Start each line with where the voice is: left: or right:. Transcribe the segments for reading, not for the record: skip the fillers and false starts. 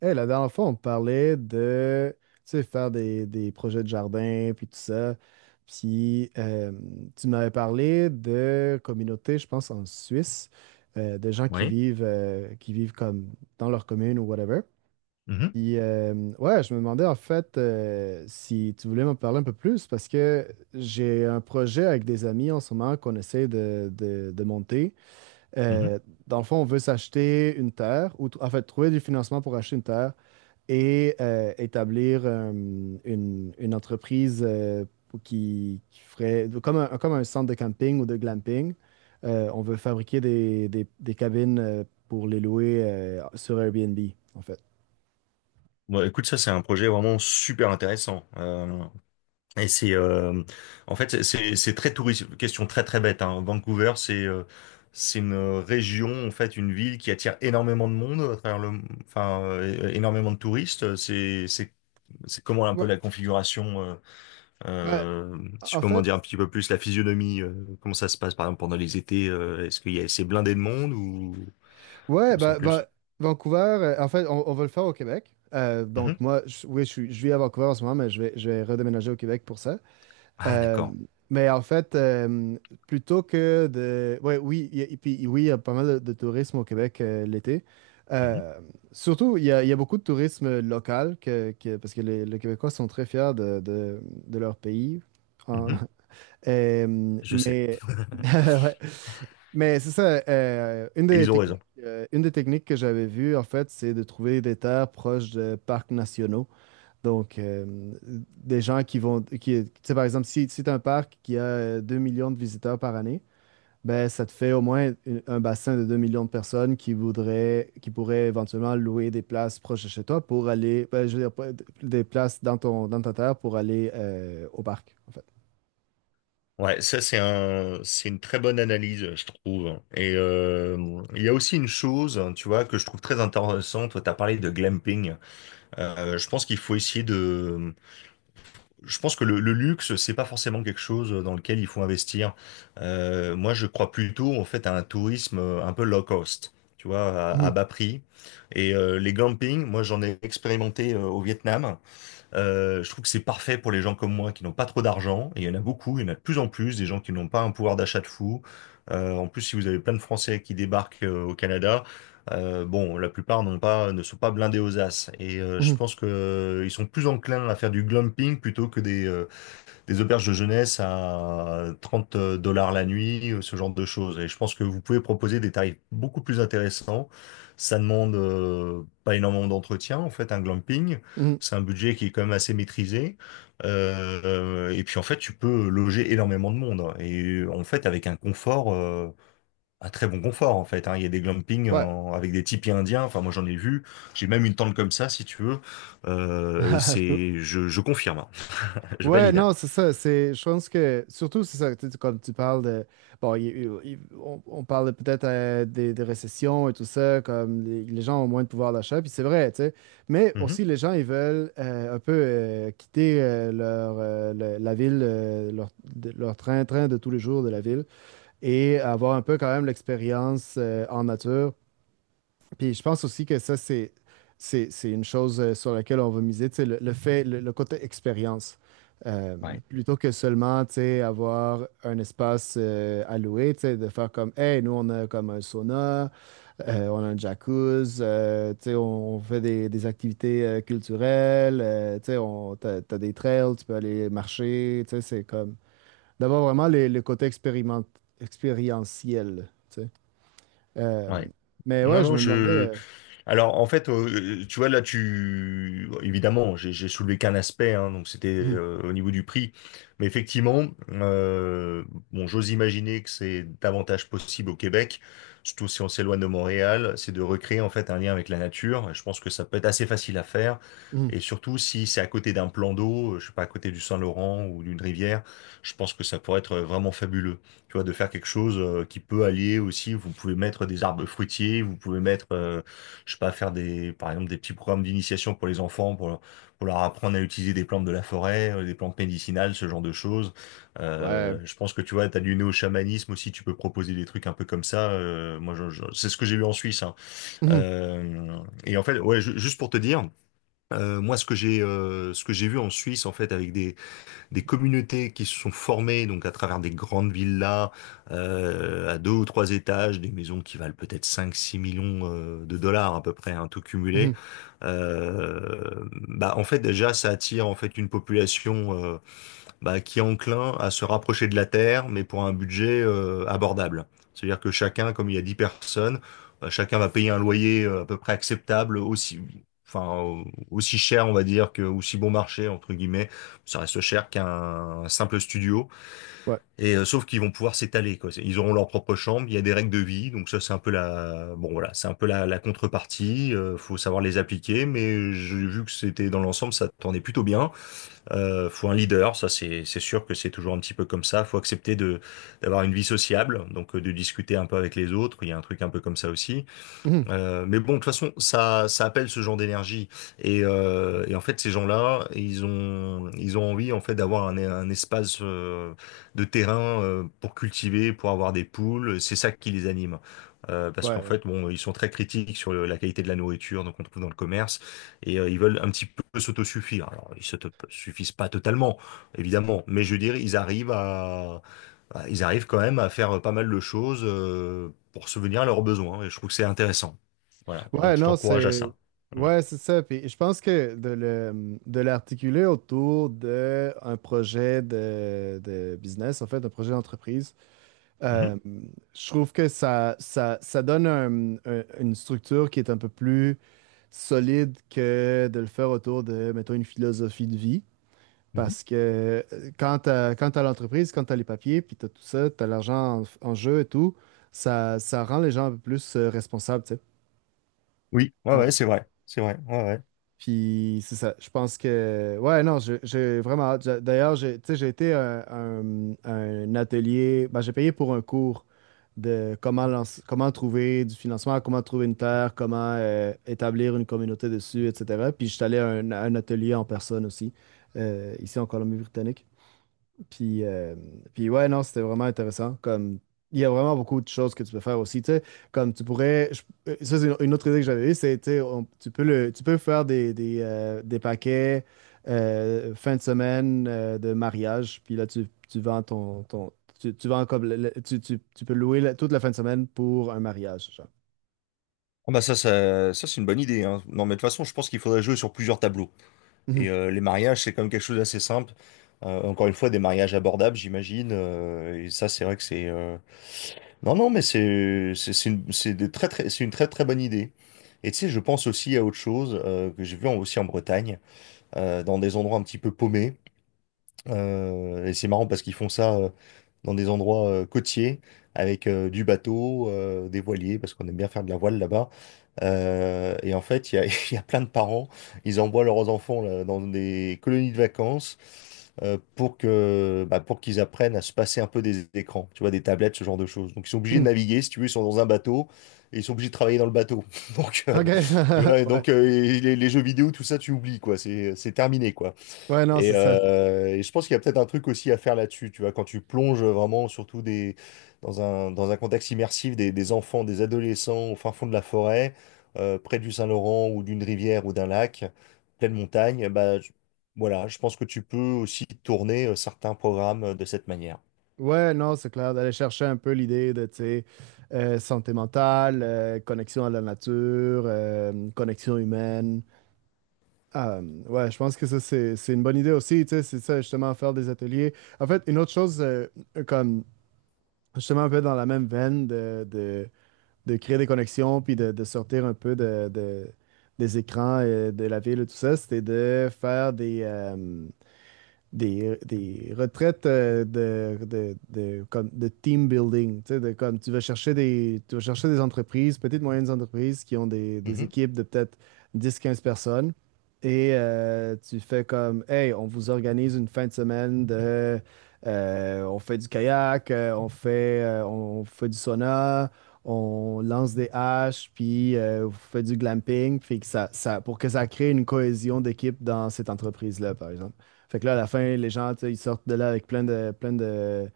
right: La dernière fois, on parlait de, tu sais, faire des projets de jardin, puis tout ça. Puis, euh, Tu m'avais parlé de communautés, je pense, en Suisse, de gens
left: Oui.
right: qui vivent comme dans leur commune ou whatever.
left: Mhm,
right: Ouais, je me demandais en fait si tu voulais m'en parler un peu plus, parce que j'ai un projet avec des amis en ce moment qu'on essaie de monter.
left: mhm.
right: Euh, Dans le fond, on veut s'acheter une terre, en fait, trouver du financement pour acheter une terre et établir une entreprise qui ferait comme un centre de camping ou de glamping. On veut fabriquer des, des cabines pour les louer sur Airbnb, en fait.
left: Bon, écoute, ça, c'est un projet vraiment super intéressant. Et c'est, en fait, c'est très touristique. Question très très bête. Hein. Vancouver, c'est une région, en fait, une ville qui attire énormément de monde à travers le, enfin, énormément de touristes. C'est comment un peu
right: Ouais,
left: la configuration.
right: ben,
left: Euh, si je
right: en
left: peux m'en
right: fait,
left: dire un petit peu plus la physionomie. Comment ça se passe, par exemple, pendant les étés. Est-ce qu'il y a assez blindé de monde ou
right: ouais,
left: sans plus?
right: Vancouver, en fait, on va le faire au Québec. Donc,
left: Mhm.
right: moi, oui, je vis à Vancouver en ce moment, mais je vais redéménager au Québec pour ça.
left: Ah,
right: Euh,
left: d'accord.
right: mais en fait, plutôt que de... Ouais, oui, il y a, et puis oui, il y a pas mal de tourisme au Québec l'été.
left: Mhm,
right: Euh, Surtout, il y a beaucoup de tourisme local, parce que les Québécois sont très fiers de, de leur pays. En-
left: mhm. Je sais.
right: Mais ouais. Mais c'est ça,
left: Et ils ont raison.
right: une des techniques que j'avais vues, en fait, c'est de trouver des terres proches de parcs nationaux. Donc, euh, des gens qui vont, qui, tu sais, par exemple, si, si tu un parc qui a 2 millions de visiteurs par année, ben, ça te fait au moins un bassin de 2 millions de personnes qui voudraient, qui pourraient éventuellement louer des places proches de chez toi pour aller, ben, je veux dire, pas- des places dans ton, dans ta terre pour aller au parc, en fait.
left: Ouais, ça c'est une très bonne analyse, je trouve. Et il y a aussi une chose, hein, tu vois, que je trouve très intéressante. Toi, t'as parlé de glamping. Je pense qu'il faut essayer de. Je pense que le luxe, c'est pas forcément quelque chose dans lequel il faut investir. Moi, je crois plutôt en fait à un tourisme un peu low cost. Tu vois, à
right: Mhm,
left: bas prix. Et les glamping, moi j'en ai expérimenté au Vietnam. Je trouve que c'est parfait pour les gens comme moi qui n'ont pas trop d'argent. Et il y en a beaucoup, il y en a de plus en plus, des gens qui n'ont pas un pouvoir d'achat de fou. En plus, si vous avez plein de Français qui débarquent au Canada, bon, la plupart n'ont pas, ne sont pas blindés aux as. Et je
right: mhm,
left: pense que ils sont plus enclins à faire du glumping plutôt que des auberges de jeunesse à 30 $ la nuit, ce genre de choses. Et je pense que vous pouvez proposer des tarifs beaucoup plus intéressants. Ça demande pas énormément d'entretien, en fait, un glamping.
right: mhm.
left: C'est un budget qui est quand même assez maîtrisé. Et puis, en fait, tu peux loger énormément de monde. Et en fait, avec un très bon confort, en fait. Hein. Il y a des glampings
right: Ouais.
left: avec des tipis indiens. Enfin, moi, j'en ai vu. J'ai même une tente comme ça, si tu veux. Euh, et c'est, je, je confirme, hein. Je
right: Ouais,
left: valide.
right: non, c'est ça. C'est, je pense que, surtout, c'est ça, tu sais, comme tu parles de, bon, on parle de peut-être des récessions et tout ça, comme les gens ont moins de pouvoir d'achat, puis c'est vrai, tu sais. Mais
left: Mhm.
right: aussi, les gens, ils veulent un peu quitter leur, la ville, leur, leur train-train de tous les jours de la ville et avoir un peu quand même l'expérience en nature. Puis je pense aussi que ça, c'est une chose sur laquelle on va miser, tu sais, le fait, le côté expérience. Euh,
left: Ouais.
right: Plutôt que seulement, tu sais, avoir un espace alloué, tu sais, de faire comme, hey, nous, on a comme un sauna, on a un jacuzzi, tu sais, on fait des activités culturelles, tu sais, on, t'as, t'as des trails, tu peux aller marcher, tu sais, c'est comme d'avoir vraiment le côté expériment, expérientiel, tu sais. Euh,
left: Ouais.
right: mais
left: Non,
right: ouais, je
left: non,
right: me demandais...
left: alors, en fait, tu vois, là, évidemment, j'ai soulevé qu'un aspect, hein, donc c'était
right: euh,
left: au niveau du prix. Mais effectivement, bon, j'ose imaginer que c'est davantage possible au Québec, surtout si on s'éloigne de Montréal, c'est de recréer, en fait, un lien avec la nature. Et je pense que ça peut être assez facile à faire.
right: Mmh.
left: Et surtout, si c'est à côté d'un plan d'eau, je sais pas, à côté du Saint-Laurent ou d'une rivière, je pense que ça pourrait être vraiment fabuleux. Tu vois, de faire quelque chose qui peut allier aussi, vous pouvez mettre des arbres fruitiers, vous pouvez mettre, je sais pas, faire des, par exemple, des petits programmes d'initiation pour les enfants, pour leur apprendre à utiliser des plantes de la forêt, des plantes médicinales, ce genre de choses.
right: Ouais.
left: Je pense que tu vois, t'as du néo-chamanisme aussi, tu peux proposer des trucs un peu comme ça. Moi, c'est ce que j'ai eu en Suisse. Hein.
right: Mmh.
left: Euh, et en fait, ouais, juste pour te dire, moi, ce que j'ai vu en Suisse, en fait, avec des communautés qui se sont formées donc à travers des grandes villas à 2 ou 3 étages, des maisons qui valent peut-être 5 6 millions de dollars à peu près, hein, tout
right: Mmh.
left: cumulé. Bah en fait déjà ça attire en fait une population bah, qui est enclin à se rapprocher de la Terre, mais pour un budget abordable. C'est-à-dire que chacun, comme il y a 10 personnes, bah, chacun va payer un loyer à peu près acceptable, aussi, enfin, aussi cher, on va dire, que, aussi bon marché, entre guillemets, ça reste cher qu'un simple studio.
right: Ouais.
left: Et sauf qu'ils vont pouvoir s'étaler, quoi. Ils auront leur propre chambre, il y a des règles de vie, donc ça, c'est un peu la, bon, voilà, c'est un peu la, la contrepartie, faut savoir les appliquer, mais j'ai vu que c'était dans l'ensemble, ça tournait plutôt bien. Faut un leader, ça c'est sûr que c'est toujours un petit peu comme ça. Faut accepter de d'avoir une vie sociable, donc de discuter un peu avec les autres. Il y a un truc un peu comme ça aussi.
right: Mmh.
left: Mais bon, de toute façon, ça appelle ce genre d'énergie. Et en fait, ces gens-là, ils ont envie en fait d'avoir un espace de terrain pour cultiver, pour avoir des poules. C'est ça qui les anime. Parce
right: Ouais,
left: qu'en
right: ouais.
left: fait, bon, ils sont très critiques sur la qualité de la nourriture, donc on trouve dans le commerce, et ils veulent un petit peu s'autosuffire. Alors, ils s'autosuffisent pas totalement, évidemment, mais je veux dire, ils arrivent quand même à faire pas mal de choses pour se venir à leurs besoins, et je trouve que c'est intéressant. Voilà.
right: Ouais,
left: Donc, je
right: non,
left: t'encourage à
right: c'est.
left: ça. Voilà.
right: Ouais, c'est ça. Puis je pense que de le, de l'articuler autour d'un projet de business, en fait, un projet d'entreprise,
left: Mhm.
right: euh, je trouve que ça donne un- une structure qui est un peu plus solide que de le faire autour de, mettons, une philosophie de vie.
left: Mhm.
right: Parce que quand t'as l'entreprise, quand tu as les papiers, puis tu as tout ça, tu as l'argent en, en jeu et tout, ça rend les gens un peu plus responsables, tu sais.
left: Oui, ouais,
right: Euh,
left: ouais, c'est vrai. C'est vrai. Ouais, ouais.
right: Puis c'est ça, je pense que... Ouais, non, j'ai vraiment hâte. J'a- D'ailleurs, j'ai, tu sais, j'ai été à un atelier, ben, j'ai payé pour un cours de comment, lancer- comment trouver du financement, comment trouver une terre, comment établir une communauté dessus, etc. Puis je suis allé à un atelier en personne aussi, ici en Colombie-Britannique. Puis, euh, Puis ouais, non, c'était vraiment intéressant. Comme, il y a vraiment beaucoup de choses que tu peux faire aussi, tu sais, comme tu pourrais. Je- ça, c'est une autre idée que j'avais eue, c'est tu sais, on- tu peux le, tu peux faire des paquets fin de semaine de mariage. Puis là, tu vends ton, ton tu, tu vends comme tu, tu, tu peux louer la- toute la fin de semaine pour un mariage, genre.
left: Ah bah ça, ça, ça, c'est une bonne idée. Hein. Non, mais de toute façon, je pense qu'il faudrait jouer sur plusieurs tableaux.
right: Mhm.
left: Et les mariages, c'est quand même quelque chose d'assez simple. Encore une fois, des mariages abordables, j'imagine. Et ça, c'est vrai que c'est. Non, non, mais c'est c'est une très, très bonne idée. Et tu sais, je pense aussi à autre chose que j'ai vu aussi en Bretagne, dans des endroits un petit peu paumés. Et c'est marrant parce qu'ils font ça dans des endroits côtiers avec du bateau, des voiliers, parce qu'on aime bien faire de la voile là-bas. Et en fait, il y a, il y a plein de parents, ils envoient leurs enfants là, dans des colonies de vacances pour que, bah, pour qu'ils apprennent à se passer un peu des écrans, tu vois, des tablettes, ce genre de choses. Donc ils sont obligés de
right: Mhm.
left: naviguer, si tu veux, ils sont dans un bateau et ils sont obligés de travailler dans le bateau. Donc,
right: OK.
left: tu vois, et
right: Ouais.
left: donc les jeux vidéo, tout ça, tu oublies, quoi. C'est terminé, quoi.
right: Ouais, non,
left: Et,
right: c'est ça.
left: euh, et je pense qu'il y a peut-être un truc aussi à faire là-dessus, tu vois, quand tu plonges vraiment, surtout dans un contexte immersif, des enfants, des adolescents au fin fond de la forêt, près du Saint-Laurent ou d'une rivière ou d'un lac, pleine montagne, bah, voilà, je pense que tu peux aussi tourner certains programmes de cette manière.
right: Ouais, non, c'est clair, d'aller chercher un peu l'idée de, tu sais, santé mentale, connexion à la nature, connexion humaine. Ah, ouais, je pense que ça, c'est une bonne idée aussi, tu sais, c'est ça, justement, faire des ateliers. En fait, une autre chose, comme, justement, un peu dans la même veine de créer des connexions, puis de sortir un peu de, des écrans, de la ville et tout ça, c'était de faire des retraites de, comme, de team building. Tu sais, de, comme tu vas chercher des, tu vas chercher des entreprises, petites, moyennes entreprises qui ont des
left: Mhm.
right: équipes de peut-être 10 15 personnes. Et tu fais comme, hey, on vous organise une fin de semaine de, on fait du kayak, on fait du sauna, on lance des haches, puis on fait du glamping, puis que ça, pour que ça crée une cohésion d'équipe dans cette entreprise-là, par exemple. Fait que là, à la fin, les gens, tu sais, ils sortent de là avec plein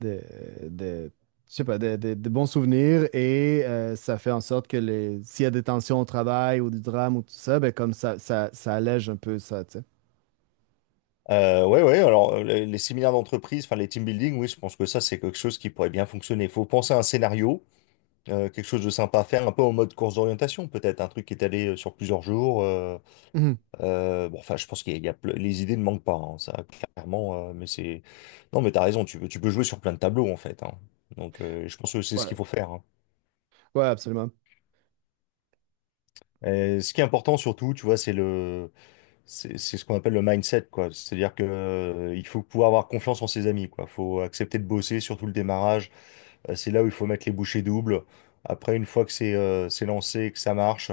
right: de, de- je sais pas, de, de bons souvenirs et ça fait en sorte que les, s'il y a des tensions au travail ou du drame ou tout ça, ben comme ça allège un peu ça, tu sais.
left: Ouais, ouais, alors les séminaires d'entreprise, enfin les team building, oui, je pense que ça, c'est quelque chose qui pourrait bien fonctionner. Il faut penser à un scénario. Quelque chose de sympa à faire, un peu en mode course d'orientation peut-être, un truc qui est allé sur plusieurs jours.
right: Mhm.
left: Bon, enfin, je pense qu'il y a, il y a ple- les idées ne manquent pas, hein, ça clairement. Mais c'est non, mais t'as raison, tu peux jouer sur plein de tableaux en fait. Hein. Donc, je pense que c'est ce qu'il
right: Ouais,
left: faut faire. Hein.
right: ouais, absolument.
left: Et ce qui est important surtout, tu vois, c'est c'est ce qu'on appelle le mindset, quoi. C'est-à-dire que il faut pouvoir avoir confiance en ses amis, quoi. Faut accepter de bosser, surtout le démarrage. C'est là où il faut mettre les bouchées doubles. Après, une fois que c'est lancé, que ça marche.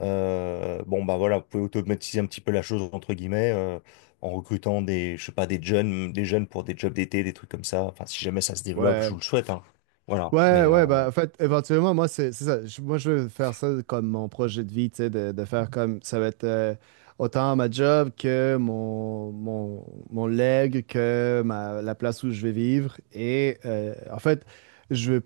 left: Bon, bah voilà, vous pouvez automatiser un petit peu la chose, entre guillemets, en recrutant des, je sais pas, des jeunes pour des jobs d'été, des trucs comme ça. Enfin, si jamais ça se développe, je
right: Ouais.
left: vous le souhaite, hein. Voilà.
right: Ouais, ouais, bah, en fait, éventuellement, moi, c'est ça. Je- moi, je veux faire ça comme mon projet de vie, tu sais, de faire comme ça va être autant ma job que mon leg, que ma, la place où je vais vivre. Et en fait, je veux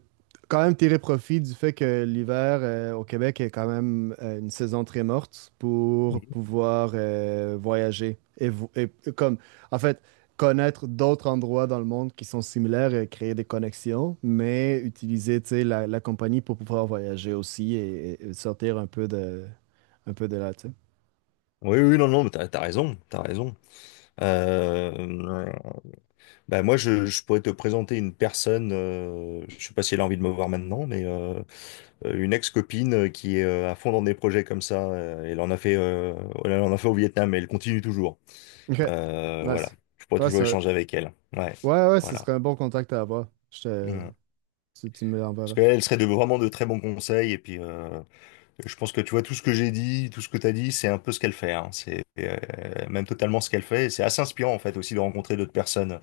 right: quand même tirer profit du fait que l'hiver au Québec est quand même une saison très morte pour
left: Mhm.
right: pouvoir voyager. Et, et comme, en fait, connaître d'autres endroits dans le monde qui sont similaires et créer des connexions, mais utiliser, tu sais, la compagnie pour pouvoir voyager aussi et sortir un peu de là, tu sais.
left: Oui, oui, non, non, mais t'as raison, t'as raison. Euh, bah moi, je pourrais te présenter une personne, je sais pas si elle a envie de me voir maintenant, mais une ex-copine qui est à fond dans des projets comme ça. Elle en a fait au Vietnam et elle continue toujours.
right: OK.
left: Voilà.
right: Nice.
left: Je pourrais
right: Ouais,
left: toujours
right: ça,
left: échanger avec elle. Ouais.
right: ouais, ouais, ce
left: Voilà.
right: serait un bon contact à avoir. Je te,
left: Mm.
right: tu me
left: Parce
right: l'enverras.
left: qu'elle serait de, vraiment de très bons conseils. Et puis, je pense que tu vois, tout ce que j'ai dit, tout ce que tu as dit, c'est un peu ce qu'elle fait. Hein. C'est même totalement ce qu'elle fait. Et c'est assez inspirant, en fait, aussi de rencontrer d'autres personnes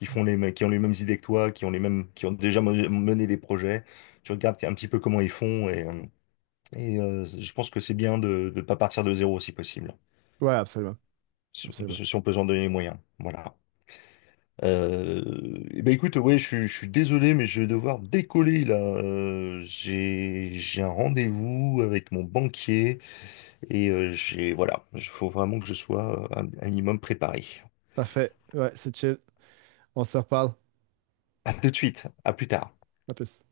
left: qui font les qui ont les mêmes idées que toi, qui ont les mêmes, qui ont déjà mené des projets. Tu regardes un petit peu comment ils font. Et je pense que c'est bien de ne pas partir de zéro si possible.
right: Ouais, absolument.
left: Si on peut,
right: Absolument.
left: si on peut s'en donner les moyens. Voilà. Euh, eh ben écoute, ouais, je suis désolé, mais je vais devoir décoller là. J'ai un rendez-vous avec mon banquier et voilà, il faut vraiment que je sois un minimum préparé.
right: Parfait. Ouais, c'est chill. On se reparle.
left: À tout de suite, à plus tard.
right: À plus.